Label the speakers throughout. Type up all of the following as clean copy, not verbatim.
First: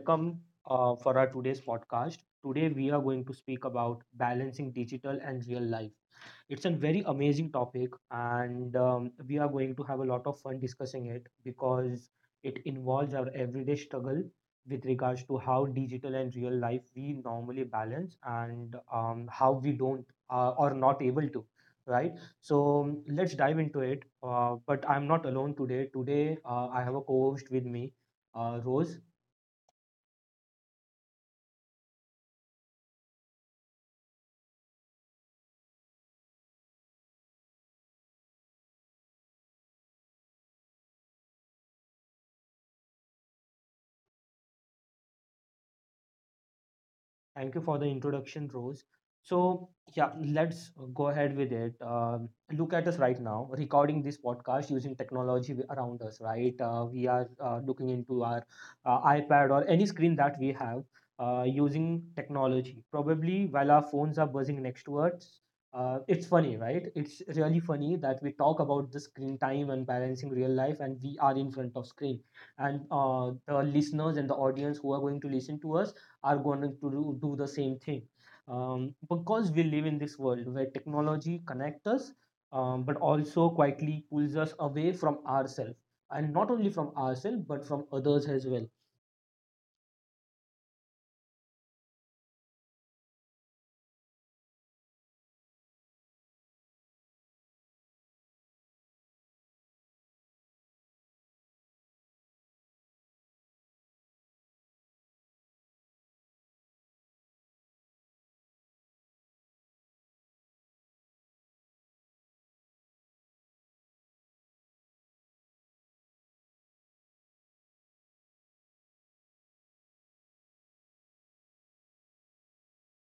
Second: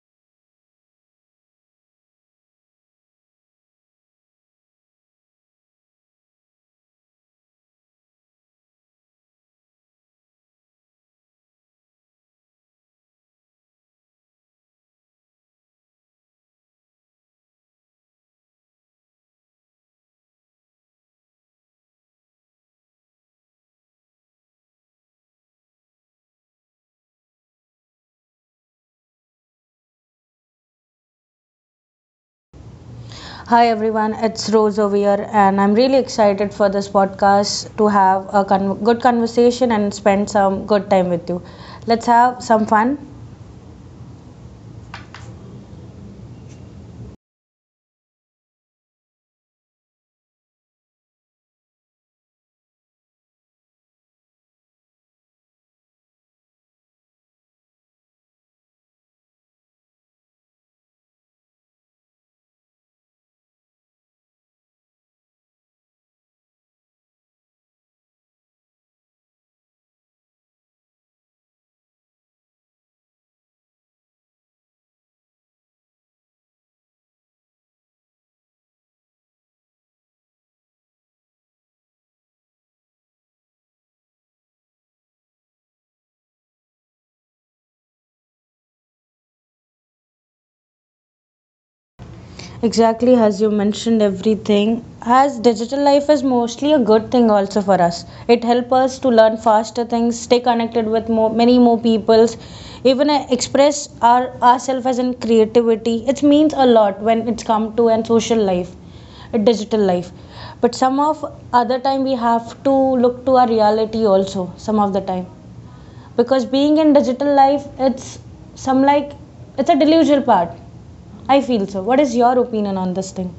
Speaker 1: Welcome for our today's podcast. Today, we are going to speak about balancing digital and real life. It's a very amazing topic, and we are going to have a lot of fun discussing it because it involves our everyday struggle with regards to how digital and real life we normally balance, and how we don't, or not able to, right? So, let's dive into it. But I'm not alone today. Today, I have a co host with me, Rose.
Speaker 2: Hi everyone, it's Rose over here, and I'm really excited for this podcast to have a good conversation and spend some good time with you. Let's have some fun.
Speaker 1: Thank you for the introduction, Rose. So, yeah, let's go ahead with it. Look at us right now, recording this podcast using technology around us, right? We are looking into our iPad or any screen that we have, using technology. Probably while our phones are buzzing next to us, it's funny, right? It's really funny that we talk about the screen time and balancing real life, and we are in front of screen. And the listeners and the audience who are going to listen to us are going to do the same thing, because we live in this world where technology connects us, but also quietly pulls us away from ourselves, and not only from ourselves but from others as well.
Speaker 2: Exactly, as you mentioned everything, as digital life is mostly a good thing also for us. It helps us to learn faster things, stay connected with many more peoples, even express ourselves as in creativity. It means a lot when it's come to an social life, a digital life. But some of other time we have to look to our reality also. Some of the time, because being in digital life, it's some like it's a delusional part. I feel so. What is your opinion on this thing?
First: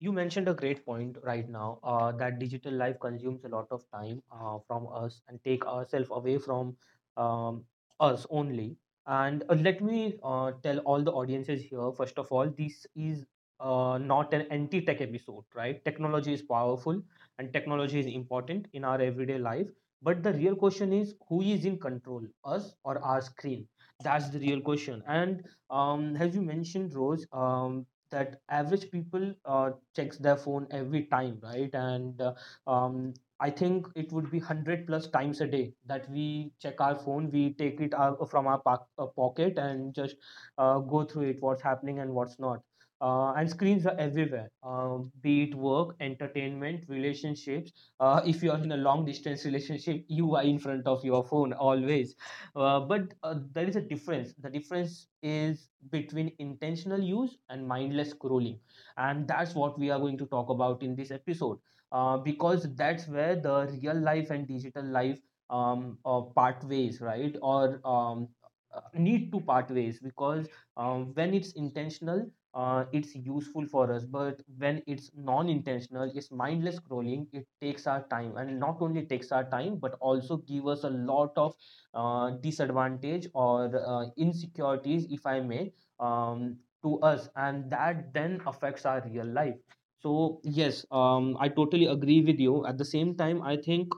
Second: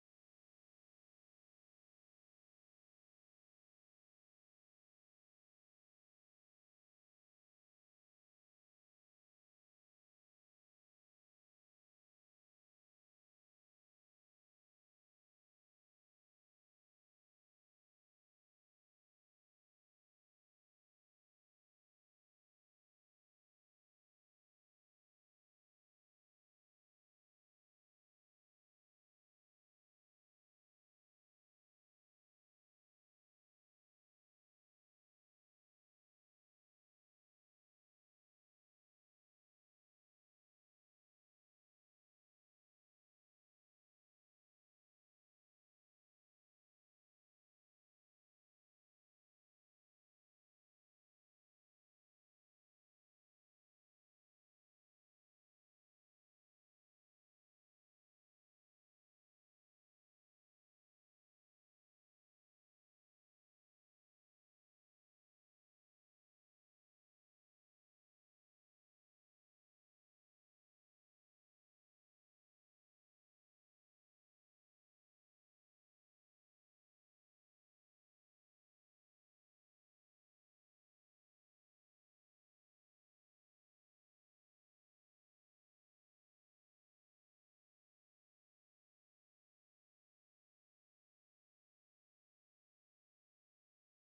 Speaker 1: You mentioned a great point right now, that digital life consumes a lot of time from us and take ourselves away from um, us only. And let me tell all the audiences here, first of all, this is not an anti-tech episode, right? Technology is powerful, and technology is important in our everyday life. But the real question is, who is in control, us or our screen? That's the real question. And as you mentioned, Rose, that average people checks their phone every time, right? And um, I think it would be 100 plus times a day that we check our phone. We take it out from our pocket and just go through it, what's happening and what's not. Uh, and screens are everywhere, be it work, entertainment, relationships. Uh, if you are in a long distance relationship, you are in front of your phone always. Uh, but uh, there is a difference. The difference is between intentional use and mindless scrolling, and that's what we are going to talk about in this episode, because that's where the real life and digital life part ways, right? Or need to part ways because when it's intentional, it's useful for us, but when it's non-intentional, it's mindless scrolling. It takes our time, and not only takes our time but also give us a lot of disadvantage or insecurities, if I may, um, to us, and that then affects our real life. So yes, I totally agree with you. At the same time, I think,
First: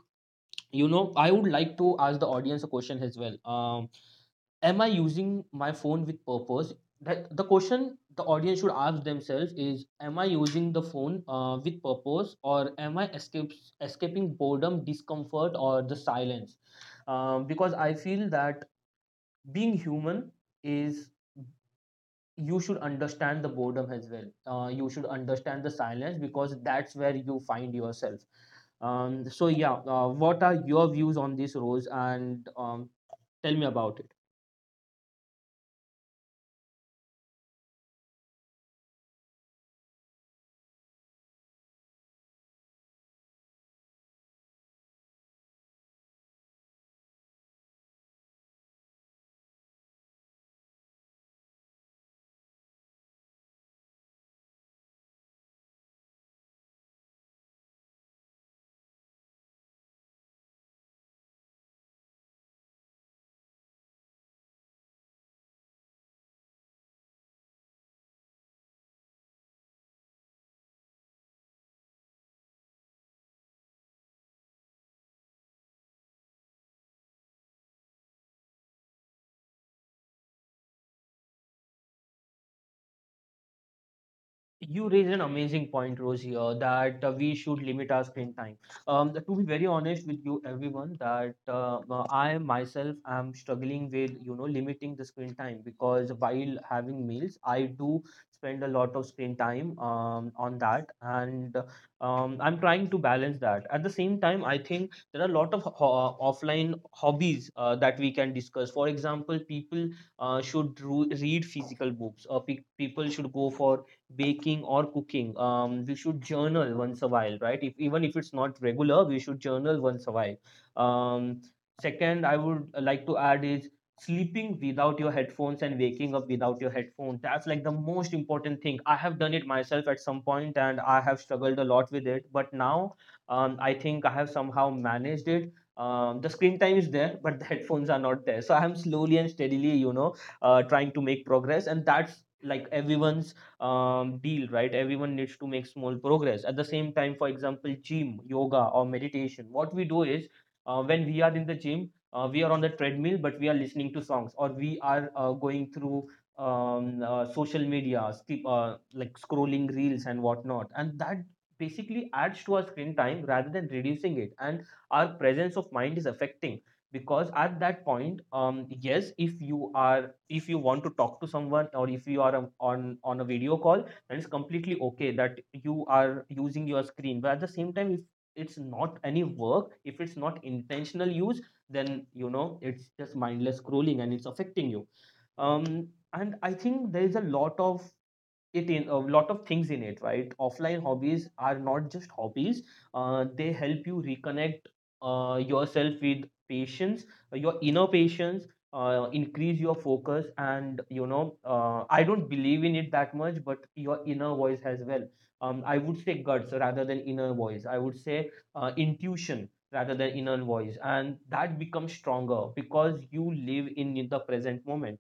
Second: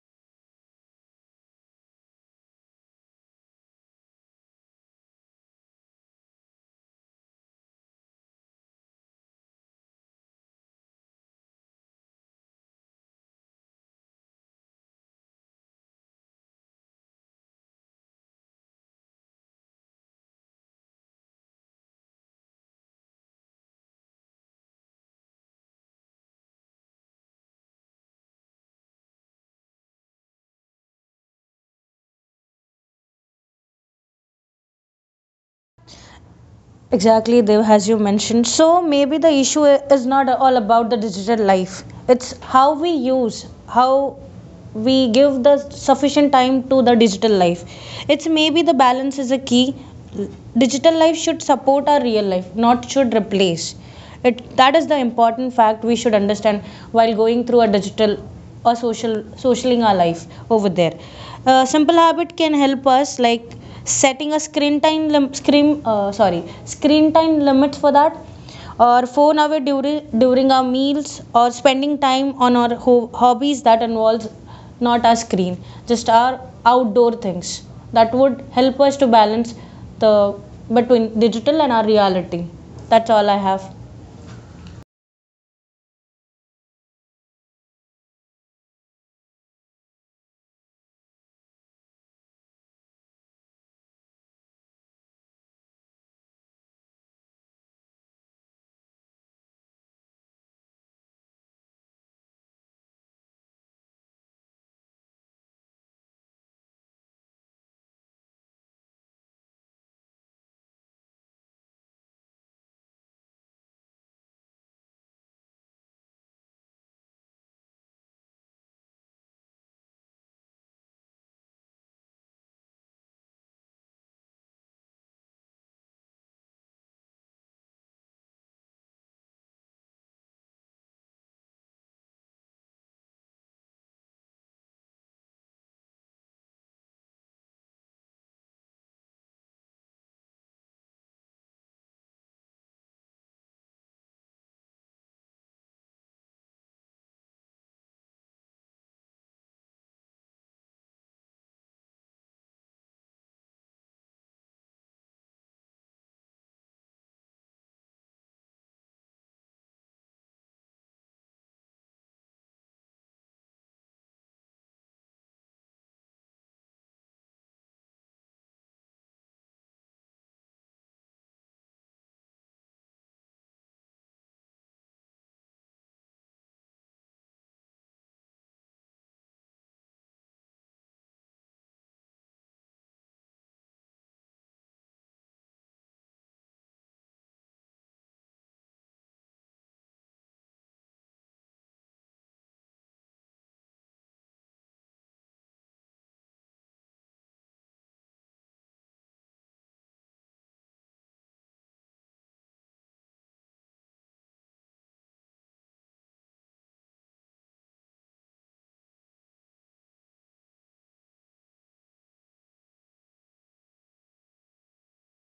Speaker 1: you know, I would like to ask the audience a question as well. Am I using my phone with purpose? That the question the audience should ask themselves is, am I using the phone, with purpose, or am I escape escaping boredom, discomfort, or the silence? Because I feel that being human is, you should understand the boredom as well. You should understand the silence because that's where you find yourself. So yeah, what are your views on these roles, and tell me about it?
Speaker 2: Exactly, Dev, as you mentioned. So maybe the issue is not all about the digital life. It's how we give the sufficient time to the digital life. It's maybe the balance is a key. Digital life should support our real life, not should replace. It that is the important fact we should understand while going through a digital or socialing our life over there. Simple habit can help us, like setting a screen time screen, sorry, screen time limit for that, or phone away during our meals, or spending time on our hobbies that involves not our screen, just our outdoor things. That would help us to balance the between digital and our reality. That's all I have.
Speaker 1: You raise an amazing point, Rose, here, that we should limit our screen time. To be very honest with you, everyone, that I myself am struggling with, you know, limiting the screen time, because while having meals, I do spend a lot of screen time on that, and I'm trying to balance that. At the same time, I think there are a lot of offline hobbies that we can discuss. For example, people should read physical books. People should go for baking or cooking. We should journal once a while, right? If even if it's not regular, we should journal once a while. um, Second I would like to add is sleeping without your headphones and waking up without your headphones. That's like the most important thing. I have done it myself at some point, and I have struggled a lot with it, but now, I think I have somehow managed it. The screen time is there, but the headphones are not there. So I am slowly and steadily, you know, trying to make progress, and that's like everyone's deal, right? Everyone needs to make small progress. At the same time, for example, gym, yoga, or meditation, what we do is, when we are in the gym, we are on the treadmill, but we are listening to songs, or we are going through social media like scrolling reels and whatnot, and that basically adds to our screen time rather than reducing it, and our presence of mind is affecting, because at that point, yes, if you are, if you want to talk to someone, or if you are on a video call, then it's completely okay that you are using your screen. But at the same time, if it's not any work, if it's not intentional use, then, you know, it's just mindless scrolling, and it's affecting you. um and I think there is a lot of it in a lot of things in it, right? Offline hobbies are not just hobbies. They help you reconnect, yourself with patience, your inner patience, increase your focus, and, you know, I don't believe in it that much, but your inner voice as well. I would say guts rather than inner voice, I would say intuition rather than inner voice, and that becomes stronger because you live in the present moment.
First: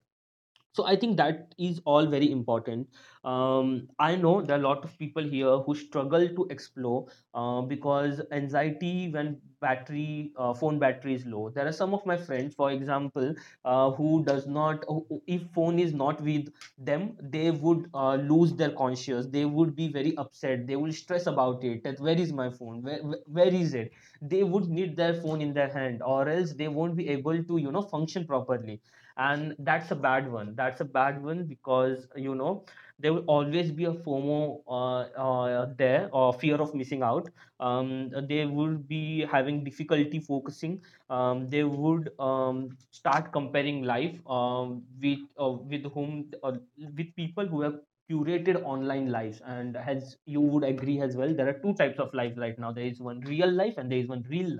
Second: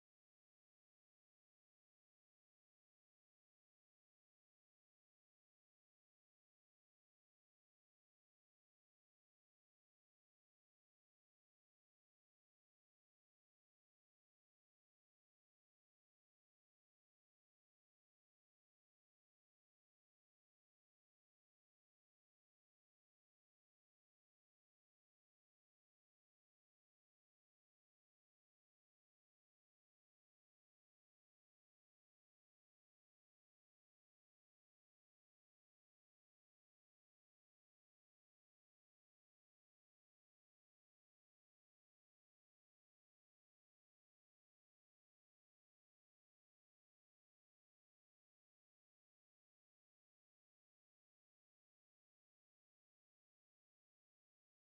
Speaker 1: So I think that is all very important. um, I know there are a lot of people here who struggle to explore, because anxiety, when battery, phone battery is low. There are some of my friends, for example, who does not who- who- if phone is not with them, they would lose their conscience. They would be very upset. They will stress about it, that where is my phone, where is it? They would need their phone in their hand, or else they won't be able to, you know, function properly. And that's a bad one. That's a bad one, because, you know, there will always be a fomo, there, or fear of missing out. They would be having difficulty focusing. They would start comparing life, with whom, with people who have curated online lives. And as you would agree as well, there are two types of life right now. There is one real life and there is one real.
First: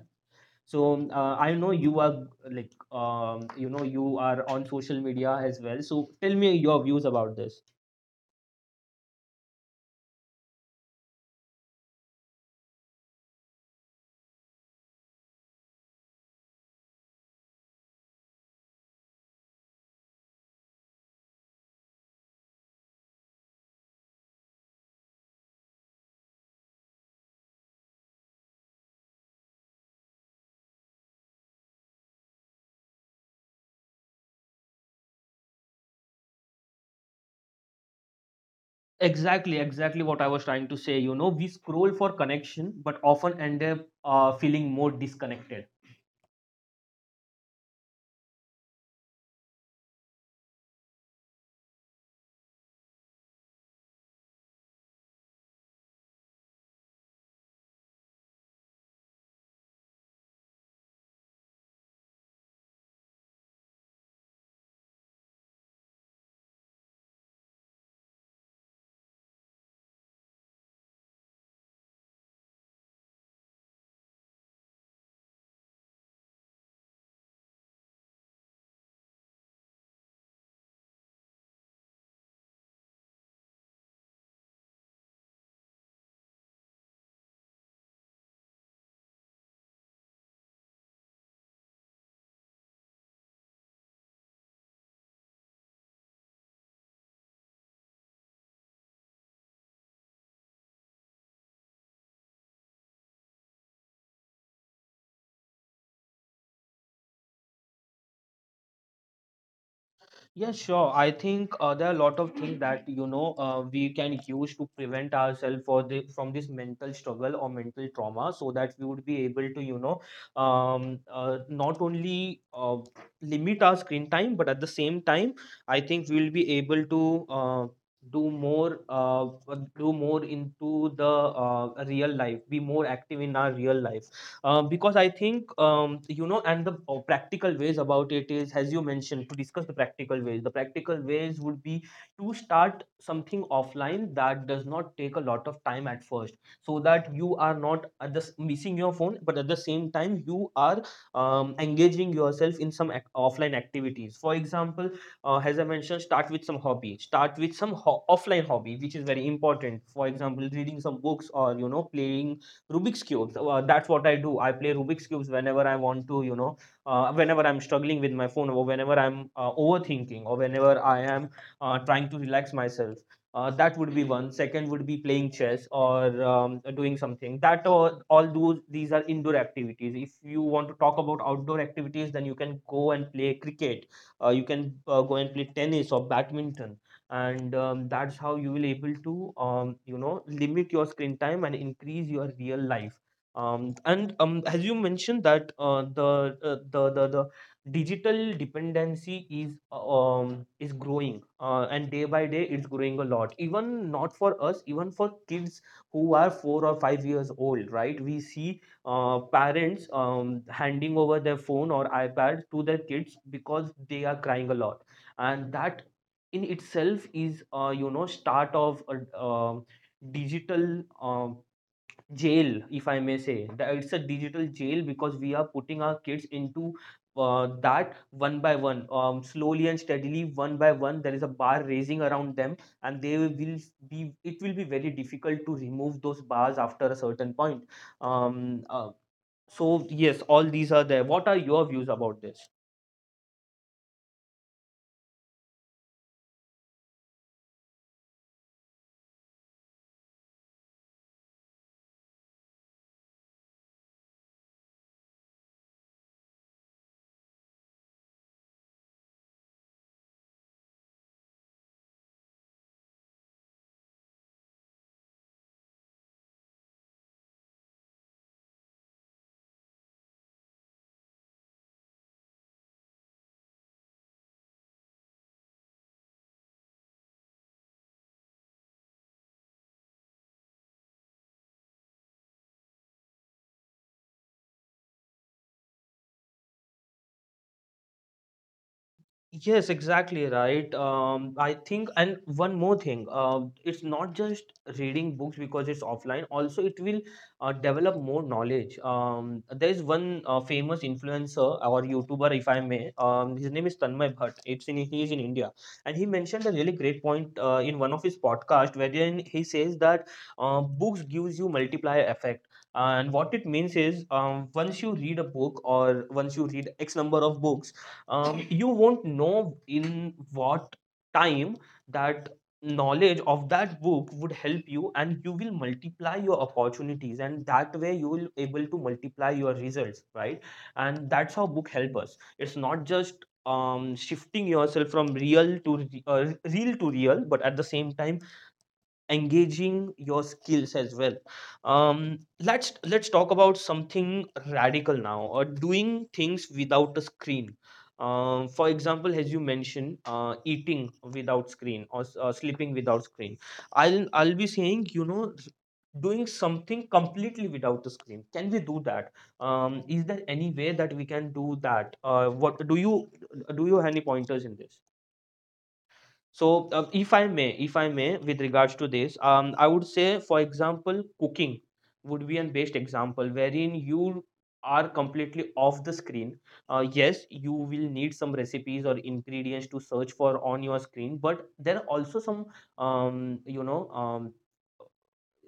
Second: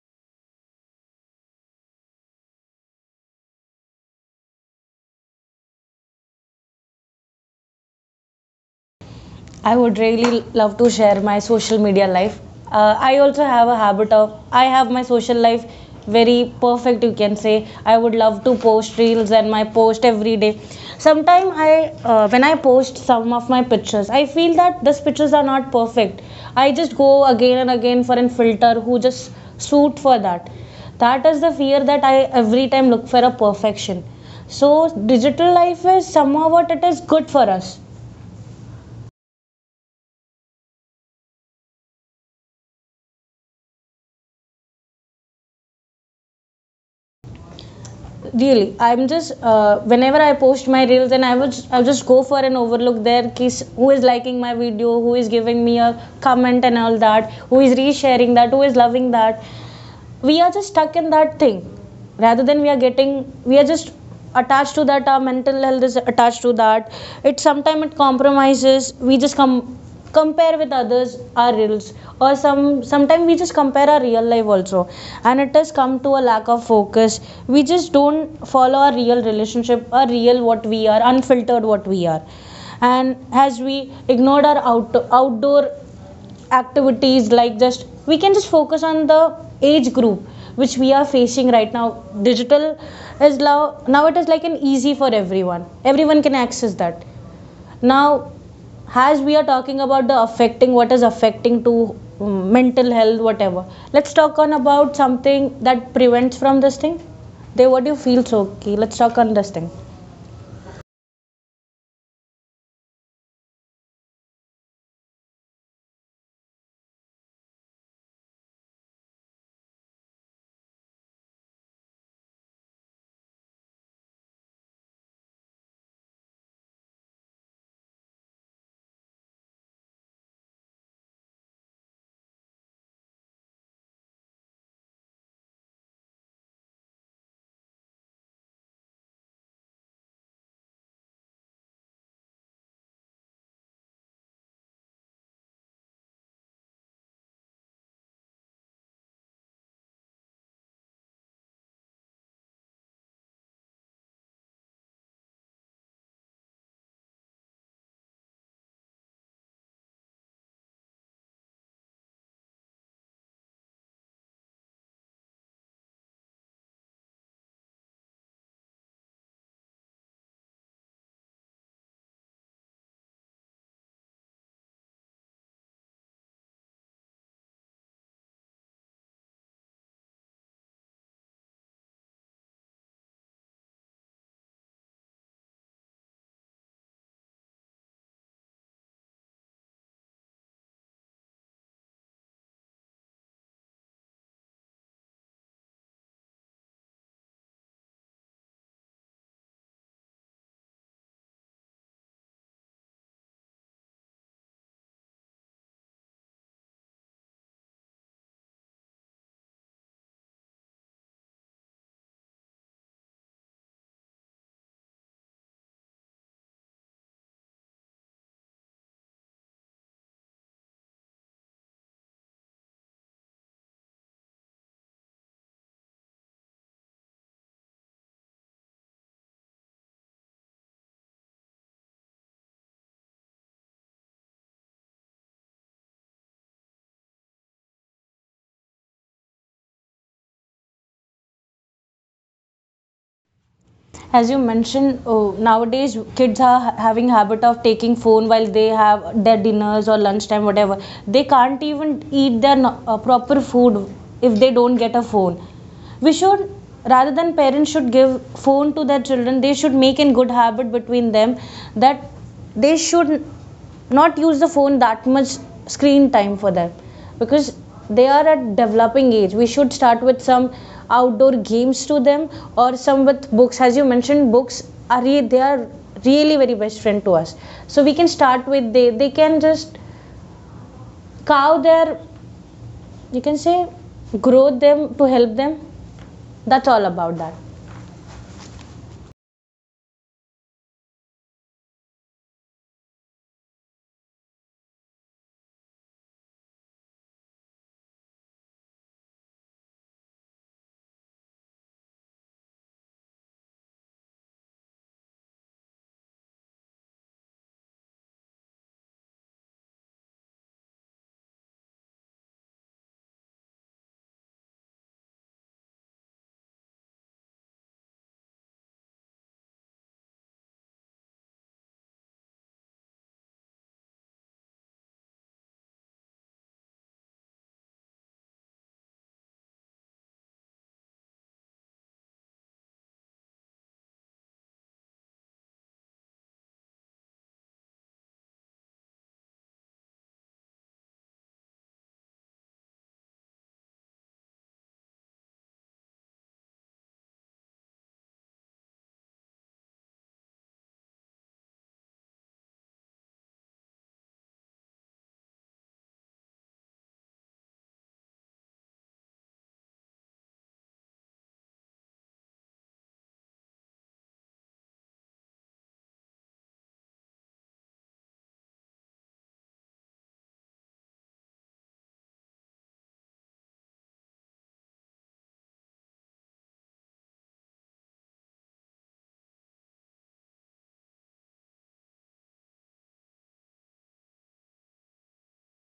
Speaker 1: So I know you are like, you know, you are on social media as well, so tell me your views about this.
Speaker 2: I would really love to share my social media life. I also have a habit of I have my social life very perfect, you can say. I would love to post reels and my post every day. Sometimes I when I post some of my pictures, I feel that these pictures are not perfect. I just go again and again for an filter who just suit for that. That is the fear that I every time look for a perfection. So digital life is somehow what it is good for us.
Speaker 1: Exactly, exactly what I was trying to say. You know, we scroll for connection, but often end up, feeling more disconnected.
Speaker 2: Really, I'm just whenever I post my reels, and I'll just go for an overlook there, kiss who is liking my video, who is giving me a comment and all that, who is resharing that, who is loving that. We are just stuck in that thing, rather than we are just attached to that. Our mental health is attached to that. It Sometimes it compromises. We just compare with others our reels, or sometimes we just compare our real life also. And it has come to a lack of focus. We just don't follow our real relationship, our real what we are, unfiltered what we are. And as we ignored our outdoor activities, like just we can just focus on the age group which we are facing right now. Digital is now it is like an easy for everyone. Everyone can access that now. As we are talking about the affecting, what is affecting to mental health, whatever, let's talk on about something that prevents from this thing. They, what do you feel? So okay, let's talk on this thing.
Speaker 1: Yeah, sure. I think there are a lot of things that, you know, we can use to prevent ourselves for the from this mental struggle or mental trauma, so that we would be able to, you know, not only limit our screen time, but at the same time, I think we will be able to do more uh, do more into the real life, be more active in our real life, because I think, you know, and the practical ways about it is, as you mentioned, to discuss the practical ways. The practical ways would be to start something offline that does not take a lot of time at first, so that you are not at missing your phone, but at the same time you are engaging yourself in some offline activities. For example, as I mentioned, start with some hobby. Start with some offline hobby, which is very important. For example, reading some books, or, you know, playing Rubik's cubes. That's what I do. I play Rubik's cubes whenever I want to, you know, whenever I'm struggling with my phone, or whenever I'm overthinking, or whenever I am trying to relax myself. That would be one. Second would be playing chess, or doing something. That all those these are indoor activities. If you want to talk about outdoor activities, then you can go and play cricket. You can go and play tennis or badminton, and that's how you will able to limit your screen time and increase your real life. And as you mentioned that the digital dependency is is growing, and day by day it's growing a lot, even not for us, even for kids who are 4 or 5 years old, right? We see parents handing over their phone or ipad to their kids because they are crying a lot, and that in itself is start of a um digital um jail, if I may say that. It's a digital jail because we are putting our kids into that one by one. Slowly and steadily, one by one, there is a bar raising around them, and they will be it will be very difficult to remove those bars after a certain point um, uh, so, yes, all these are there. What are your views about this?
Speaker 2: As you mentioned, oh, nowadays kids are having habit of taking phone while they have their dinners or lunchtime, whatever. They can't even eat their proper food if they don't get a phone. We should, rather than parents should give phone to their children, they should make in good habit between them, that they should not use the phone that much, screen time for them, because they are at developing age. We should start with some outdoor games to them, or some with books. As you mentioned, books are they are really very best friend to us. So we can start with, they can just cow their, you can say, grow them to help them. That's all about that.
Speaker 1: Yes, exactly right. I think, and one more thing, it's not just reading books because it's offline. Also, it will develop more knowledge. There is one famous influencer or YouTuber, if I may. His name is Tanmay Bhatt. It's in He is in India, and he mentioned a really great point in one of his podcast, wherein he says that books gives you multiplier effect. And what it means is, once you read a book or once you read X number of books, you won't know in what time that knowledge of that book would help you, and you will multiply your opportunities, and that way you will able to multiply your results, right? And that's how book help us. It's not just shifting yourself from real to real, but at the same time engaging your skills as well. Let's talk about something radical now, or doing things without a screen. For example, as you mentioned, eating without screen, or sleeping without screen. I'll be saying, doing something completely without the screen. Can we do that? Is there any way that we can do that? What do you Do you have any pointers in this? So, if I may, with regards to this, I would say, for example, cooking would be an best example wherein you are completely off the screen. Yes, you will need some recipes or ingredients to search for on your screen, but there are also some, um, you know, um,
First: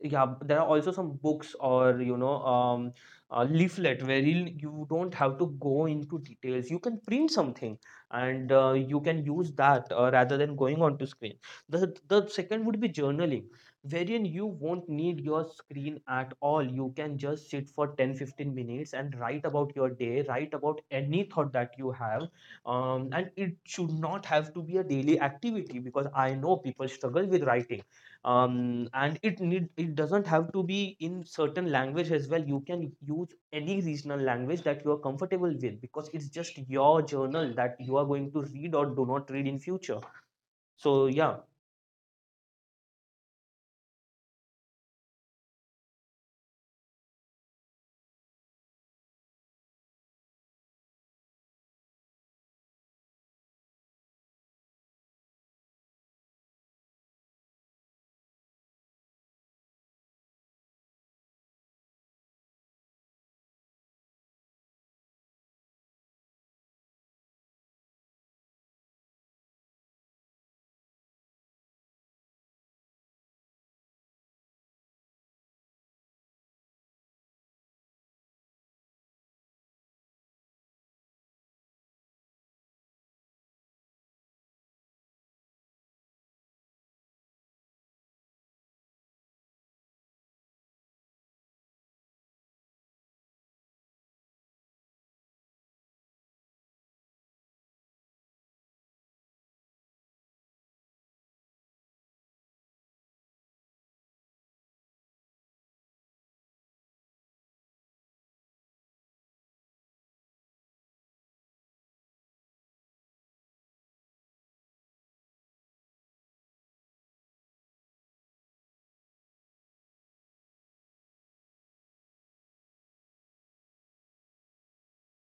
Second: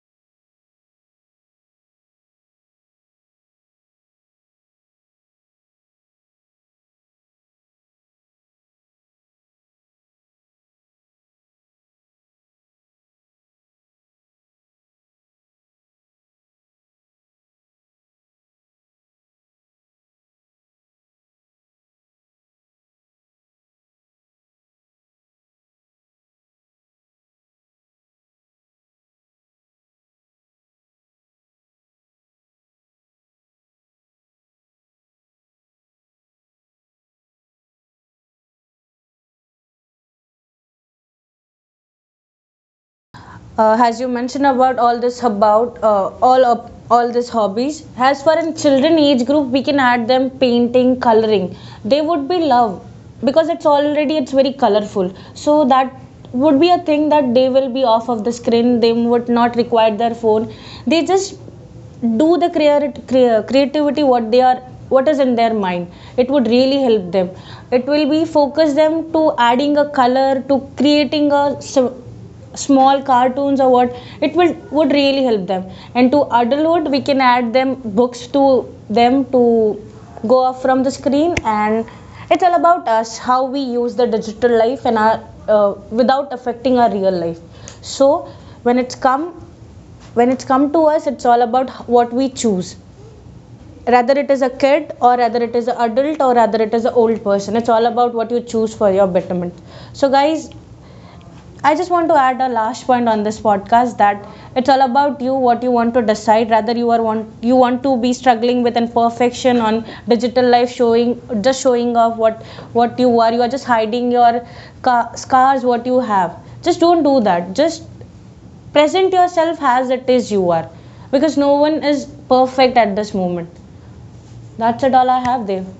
Speaker 1: yeah, there are also some books or a leaflet wherein you don't have to go into details. You can print something, and you can use that rather than going onto screen. The second would be journaling, wherein you won't need your screen at all. You can just sit for 10 to 15 minutes and write about your day, write about any thought that you have. And it should not have to be a daily activity because I know people struggle with writing. And it doesn't have to be in certain language as well. You can use any regional language that you are comfortable with, because it's just your journal that you are going to read or do not read in future. So, yeah.
Speaker 2: As you mentioned about all this, about all these hobbies, as for in children age group, we can add them painting, coloring. They would be love, because it's already it's very colorful. So that would be a thing that they will be off of the screen. They would not require their phone. They just do the creativity what they are, what is in their mind. It would really help them. It will be focus them to adding a color, to creating a small cartoons or what. It will would really help them. And to adulthood we can add them books, to them, to go off from the screen. And it's all about us, how we use the digital life and our, without affecting our real life. So when it's come when it's come to us, it's all about what we choose, rather it is a kid, or rather it is an adult, or rather it is an old person. It's all about what you choose for your betterment. So guys, I just want to add a last point on this podcast, that it's all about you what you want to decide, rather you want to be struggling with imperfection on digital life, showing just showing off. What you are, you are just hiding your scars what you have. Just don't do that. Just present yourself as it is you are, because no one is perfect at this moment. That's it, all I have, Dev.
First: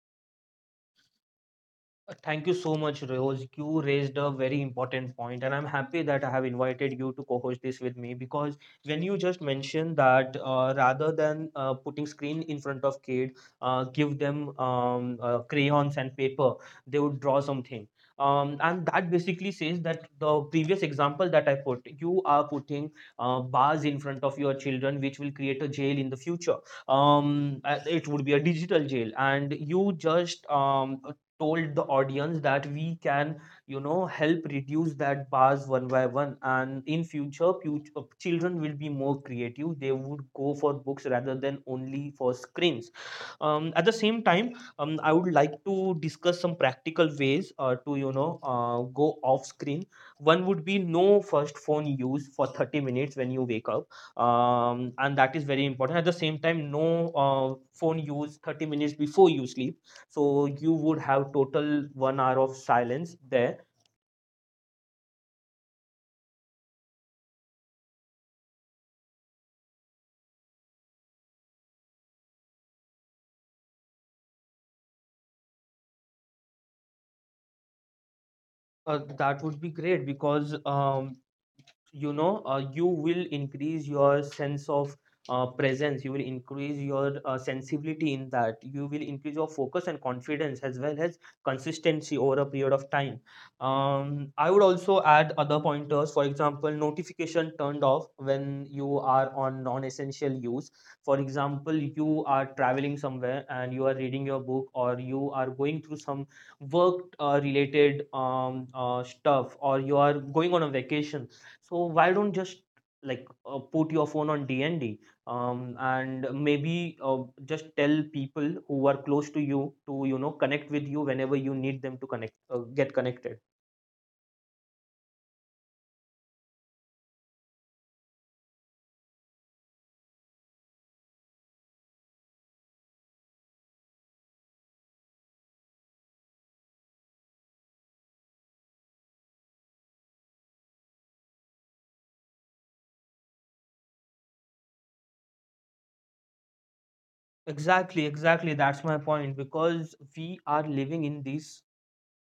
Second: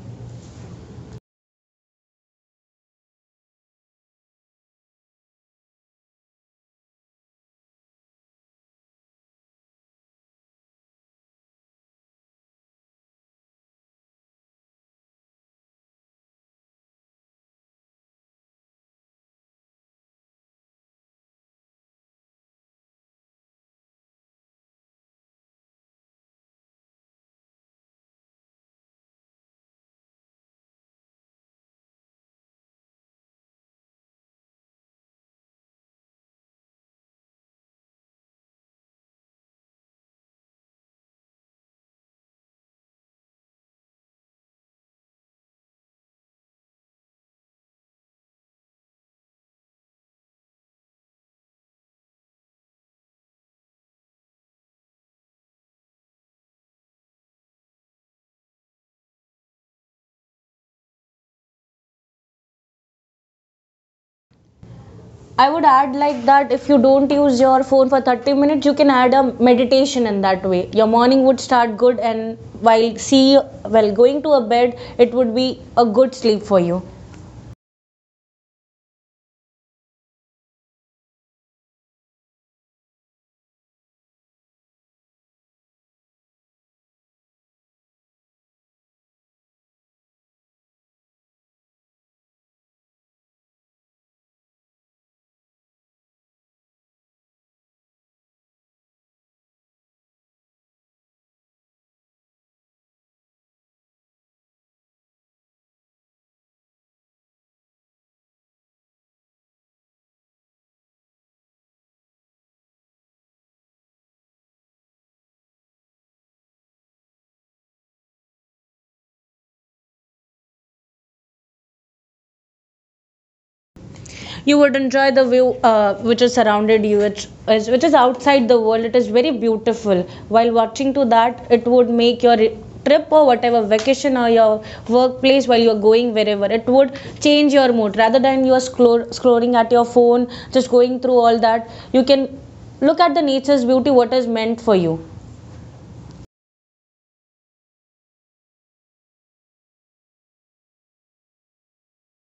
Speaker 1: Thank you so much, Rose. You raised a very important point, and I'm happy that I have invited you to co-host this with me, because when you just mentioned that, rather than putting screen in front of kid, give them crayons and paper, they would draw something. And that basically says that the previous example that I put, you are putting bars in front of your children, which will create a jail in the future. It would be a digital jail, and you just told the audience that we can help reduce that bars one by one, and in future children will be more creative. They would go for books rather than only for screens. At the same time, I would like to discuss some practical ways to go off screen. One would be no first phone use for 30 minutes when you wake up. And that is very important. At the same time, no phone use 30 minutes before you sleep, so you would have total 1 hour of silence there.
Speaker 2: I would add like that, if you don't use your phone for 30 minutes, you can add a meditation. In that way, your morning would start good, and while going to a bed, it would be a good sleep for you.
Speaker 1: That would be great because you will increase your sense of presence. You will increase your sensibility in that. You will increase your focus and confidence as well as consistency over a period of time. I would also add other pointers. For example, notification turned off when you are on non-essential use. For example, you are traveling somewhere and you are reading your book, or you are going through some work related stuff, or you are going on a vacation. So why don't just like put your phone on DND. And maybe just tell people who are close to you to connect with you whenever you need them to connect get connected.
Speaker 2: You would enjoy the view, which is surrounded you, which is outside the world. It is very beautiful. While watching to that, it would make your trip or whatever vacation, or your workplace, while you're going wherever, it would change your mood, rather than you're scrolling at your phone, just going through all that. You can look at the nature's beauty, what is meant for you.
Speaker 1: Exactly, exactly. That's my point because we are living in these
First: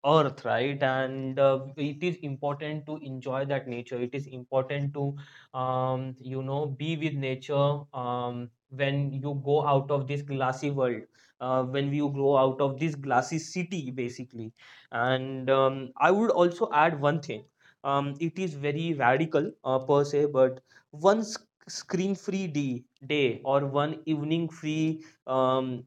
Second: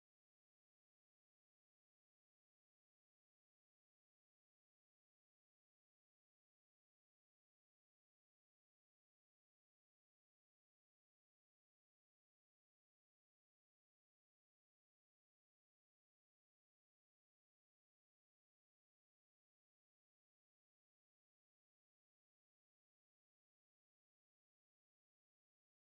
Speaker 1: earth, right? And it is important to enjoy that nature. It is important to be with nature, when you go out of this glassy world, when you go out of this glassy city basically. And I would also add one thing. It is very radical per se, but one screen free day, day, or one evening free,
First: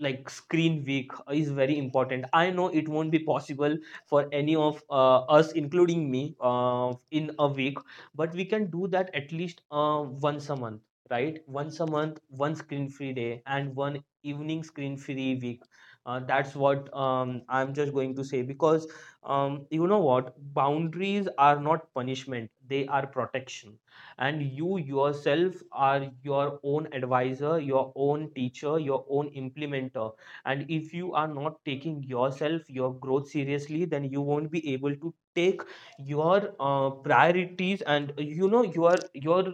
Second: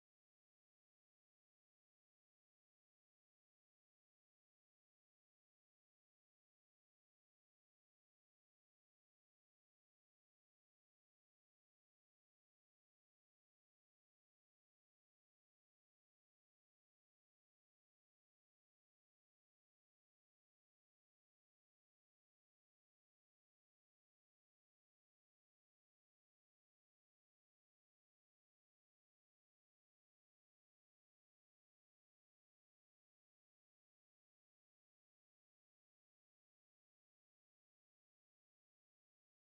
Speaker 1: like screen week is very important. I know it won't be possible for any of us, including me, in a week, but we can do that at least once a month. Right? Once a month, one screen free day, and one evening screen free week. That's what I'm just going to say, because you know what, boundaries are not punishment, they are protection. And you yourself are your own advisor, your own teacher, your own implementer. And if you are not taking yourself, your growth seriously, then you won't be able to take your priorities, and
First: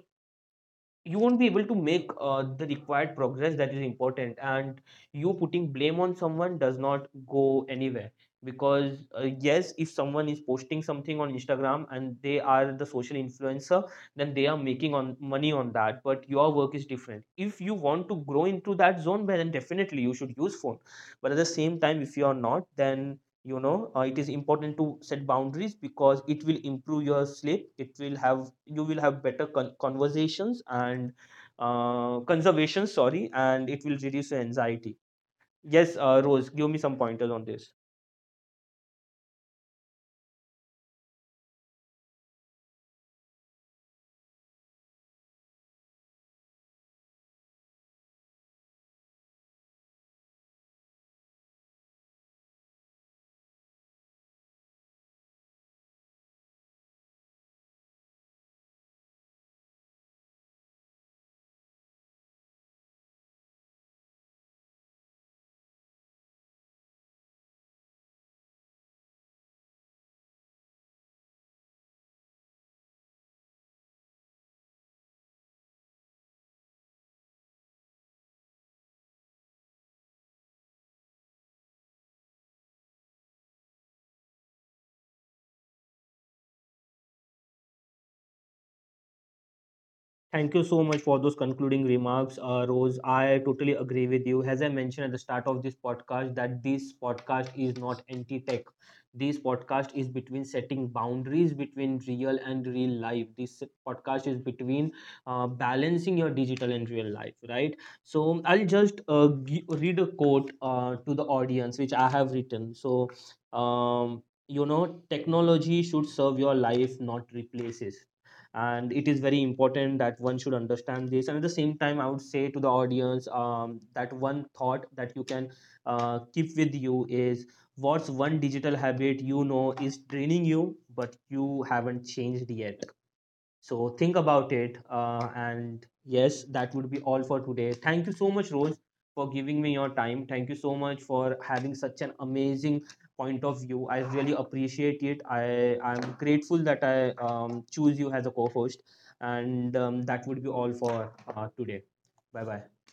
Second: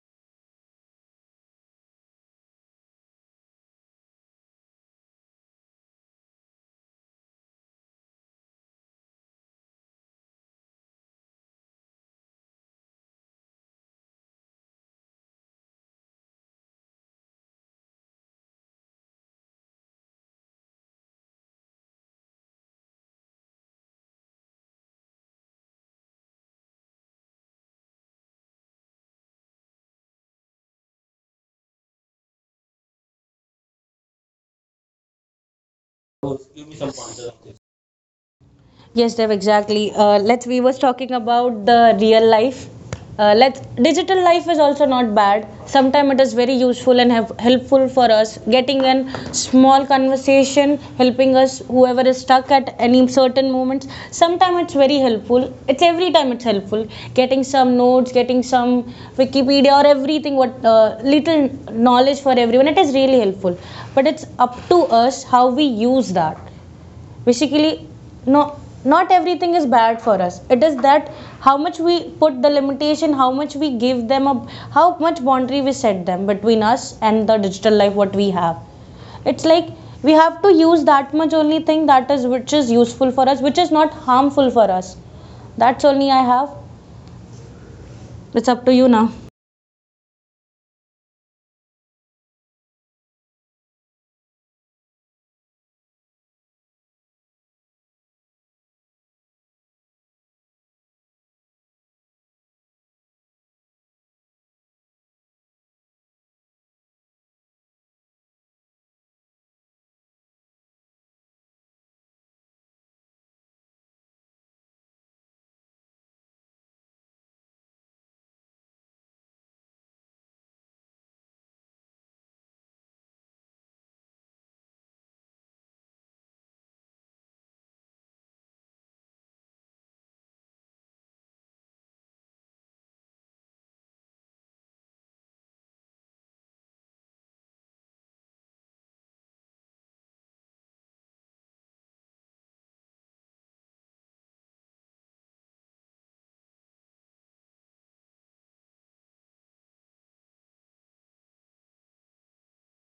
Speaker 1: you won't be able to make the required progress that is important. And you putting blame on someone does not go anywhere. Because yes, if someone is posting something on Instagram and they are the social influencer, then they are making on money on that. But your work is different. If you want to grow into that zone, well, then definitely you should use phone. But at the same time, if you are not, then it is important to set boundaries, because it will improve your sleep. It will have You will have better conversations, and conservation, sorry, and it will reduce your anxiety. Yes. Rose, give me some pointers on this.
Speaker 2: Yes, Dev, exactly. Let's We was talking about the real life. Let's Digital life is also not bad. Sometimes it is very useful and have helpful for us. Getting a small conversation, helping us whoever is stuck at any certain moments. Sometimes it's very helpful. It's every time it's helpful. Getting some notes, getting some Wikipedia or everything. What little knowledge for everyone. It is really helpful. But it's up to us how we use that, basically. No, not everything is bad for us. It is that how much we put the limitation, how much we give them up, how much boundary we set them between us and the digital life what we have. It's like we have to use that much only thing that is which is useful for us, which is not harmful for us. That's only I have. It's up to you now.
Speaker 1: Thank you so much for those concluding remarks, Rose. I totally agree with you. As I mentioned at the start of this podcast, that this podcast is not anti-tech. This podcast is between setting boundaries between real and real life. This podcast is between balancing your digital and real life, right? So I'll just read a quote to the audience, which I have written. So, um, technology should serve your life, not replaces, and it is very important that one should understand this. And at the same time, I would say to the audience, that one thought that you can keep with you is: what's one digital habit you know is draining you but you haven't changed yet? So think about it. And yes, that would be all for today. Thank you so much, Rose, for giving me your time. Thank you so much for having such an amazing point of view. I really appreciate it. I'm grateful that I choose you as a co-host. And that would be all for today. Bye bye.